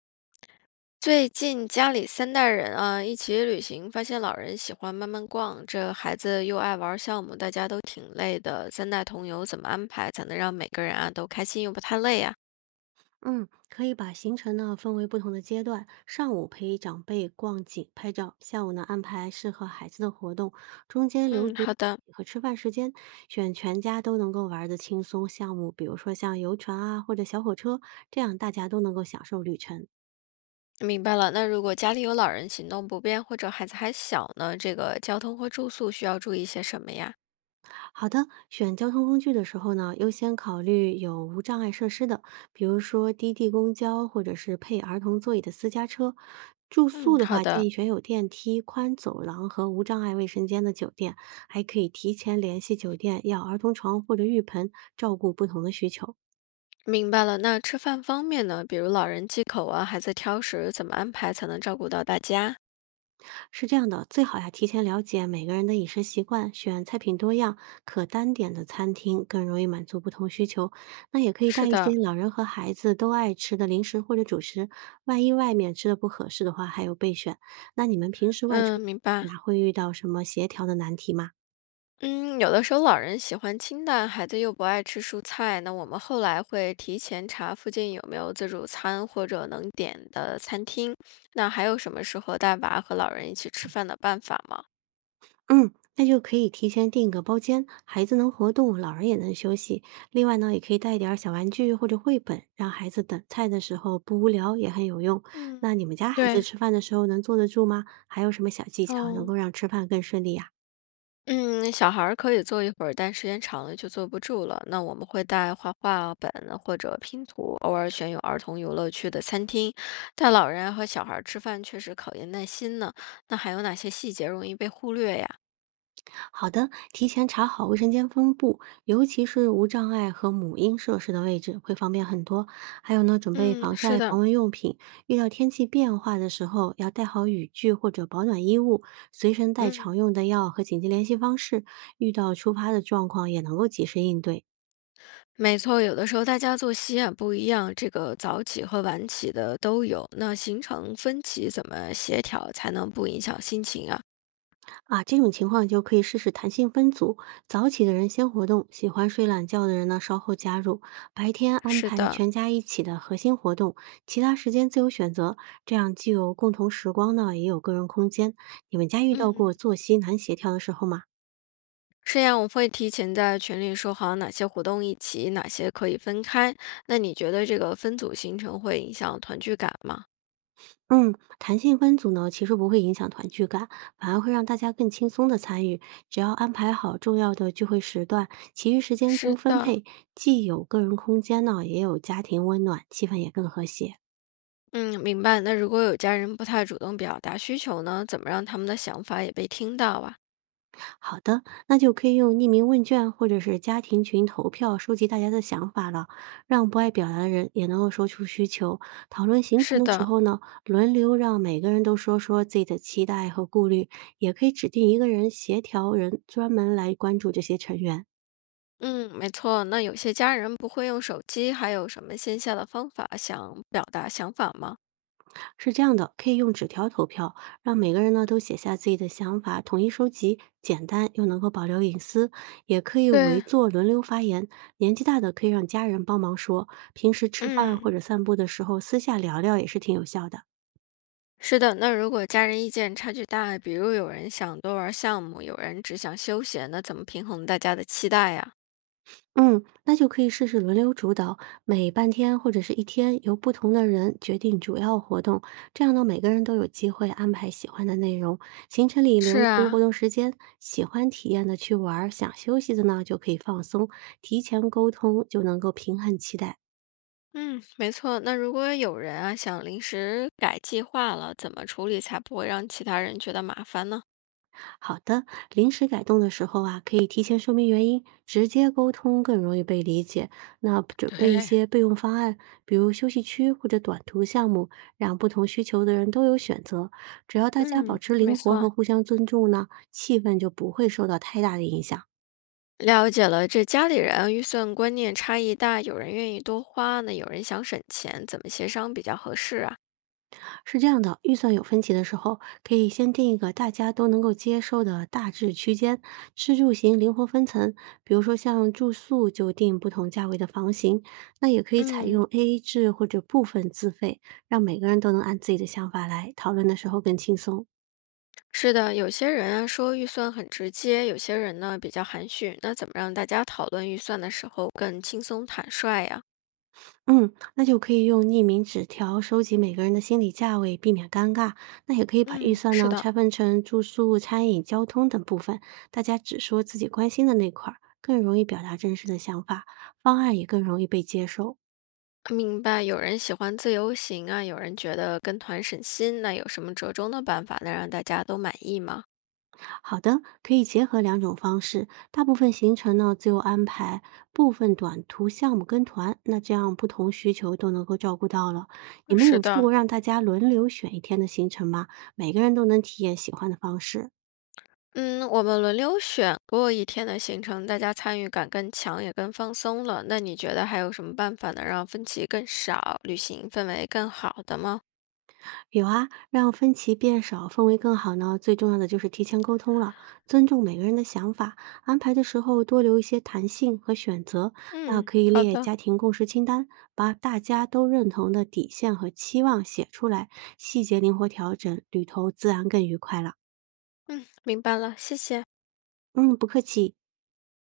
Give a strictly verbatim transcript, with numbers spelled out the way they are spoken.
最近家里三代人啊一起旅行，发现老人喜欢慢慢逛，这孩子又爱玩项目，大家都挺累的。三代同游怎么安排才能让每个人啊都开心又不太累呀、嗯，可以把行程呢分为不同的阶段，上午陪长辈逛景拍照，下午呢安排适合孩子的活动，中间留嗯，足好的，和吃饭时间，选全家都能够玩的轻松项目，比如说像游船啊或者小火车，这样大家都能够享受旅程。明白了。那如果家里有老人行动不便或者孩子还小呢，这个交通或住宿需要注意些什么呀？好的，选交通工具的时候呢，优先考虑有无障碍设施的，比如说滴滴公交或者是配儿童座椅的私家车。住宿嗯，的好话，建的，议选有电梯、宽走廊和无障碍卫生间的酒店，还可以提前联系酒店要儿童床或者浴盆，照顾不同的需求。明白了。那吃饭方面呢，比如老人忌口啊，孩子挑食，怎么安排才能照顾到大家？是这样的，最好呀提前了解每个人的饮食习惯，选菜品多样、可单点的餐厅，更容易满足不同需求。那也可以是带一些的，老人和孩子都爱吃的零食或者主食，万一外面吃的不合适的话，还有备选。那你们平时外出嗯，明白。呀，会遇到什么协调的难题吗？嗯，有的时候老人喜欢清淡，孩子又不爱吃蔬菜，那我们后来会提前查附近有没有自助餐或者能点的餐厅。那还有什么适合带娃和老人一起吃饭的办法吗？嗯，那就可以提前订个包间，孩子能活动，老人也能休息。另外呢，也可以带一点儿小玩具或者绘本，让孩子等菜的时候不无聊，也很有用。那嗯，你们家孩子对，吃饭的时候能坐得住吗？还有什么小技巧能哦，够让吃饭更顺利呀？嗯，小孩儿可以坐一会儿，但时间长了就坐不住了。那我们会带画画本或者拼图，偶尔选有儿童游乐区的餐厅。带老人啊和小孩儿吃饭确实考验耐心呢。那还有哪些细节容易被忽略呀？好的，提前查好卫生间分布，尤其是无障碍和母婴设施的位置，会方便很多。还有呢，准备嗯，防是晒、的，防蚊用品，遇到天气变化的时候，要带好雨具或者保暖衣物，随身带常嗯，用的药和紧急联系方式，遇到突发的状况也能够及时应对。没错，有的时候大家作息啊不一样，这个早起和晚起的都有，那行程分歧怎么协调才能不影响心情啊？啊，这种情况就可以试试弹性分组，早起的人先活动，喜欢睡懒觉的人呢稍后加入，白天安是排的，全家一起的核心活动，其他时间自由选择，这样既有共同时光呢，也有个人空间。你们家遇到过嗯，作息难协调的时候吗？是呀，我会提前在群里说好哪些活动一起，哪些可以分开。那你觉得这个分组行程会影响团聚感吗？嗯，弹性分组呢，其实不会影响团聚感，反而会让大家更轻松的参与。只要安排好重要的聚会时段，其余时间自由是分的，配，既有个人空间呢，也有家庭温暖，气氛也更和谐。嗯，明白。那如果有家人不太主动表达需求呢，怎么让他们的想法也被听到啊？好的，那就可以用匿名问卷或者是家庭群投票收集大家的想法了，让不爱表达的人也能够说出需求。讨论行程是的时的，候呢，轮流让每个人都说说自己的期待和顾虑，也可以指定一个人协调人专门来关注这些成员。嗯，没错。那有些家人不会用手机，还有什么线下的方法想表达想法吗？是这样的，可以用纸条投票，让每个人呢都写下自己的想法，统一收集，简单又能够保留隐私。也可以围对，坐轮流发言，年纪大的可以让家人帮忙说，平时吃饭嗯，或者散步的时候私下聊聊也是挺有效的。是的。那如果家人意见差距大，比如有人想多玩项目，有人只想休闲，那怎么平衡大家的期待呀？嗯，那就可以试试轮流主导，每半天或者是一天由不同的人决定主要活动，这样呢，每个人都有机会安排喜欢的内容，行程里是留足活啊，动时间，喜欢体验的去玩儿想休息的呢就可以放松，提前沟通就能够平衡期待。嗯，没错。那如果有人啊想临时改计划了，怎么处理才不会让其他人觉得麻烦呢？好的，临时改动的时候啊，可以提前说明原因，直接沟通更容易被理解。那准备一对，些备用方案，比如休息区或者短途项目，让不同需求的人都有选择。只要大家保嗯，持没灵活错。和互相尊重呢，气氛就不会受到太大的影响。了解了，这家里人预算观念差异大，有人愿意多花那有人想省钱，怎么协商比较合适啊？是这样的，预算有分歧的时候，可以先定一个大家都能够接受的大致区间，吃住行灵活分层。比如说像住宿就定不同价位的房型，那也可以采用 嗯，A A 制或者部分自费，让每个人都能按自己的想法来，讨论的时候更轻松。是的，有些人啊说预算很直接，有些人呢比较含蓄，那怎么让大家讨论预算的时候更轻松坦率呀？嗯，那就可以用匿名纸条收集每个人的心理价位，避免尴尬。那也可以把预嗯，算是呢的，拆分成住宿、餐饮、交通等部分，大家只说自己关心的那块儿，更容易表达真实的想法，方案也更容易被接受。明白，有人喜欢自由行啊，有人觉得跟团省心，那有什么折中的办法能让大家都满意吗？好的，可以结合两种方式，大部分行程呢自由安排，部分短途项目跟团，那这样不同需求都能够照顾到了。你们是有试过的。让大家轮流选一天的行程吗？每个人都能体验喜欢的方式。嗯，我们轮流选过一天的行程，大家参与感更强，也更放松了。那你觉得还有什么办法能让分歧更少，旅行氛围更好的吗？有啊，让分歧变少，氛围更好呢。最重要的就是提前沟通了，尊重每个人的想法，安排的时候多留一些弹性和选择。那嗯，可以好列的，家庭共识清单，把大家都认同的底线和期望写出来，细节灵活调整，旅途自然更愉快了。嗯，明白了，谢谢。嗯，不客气。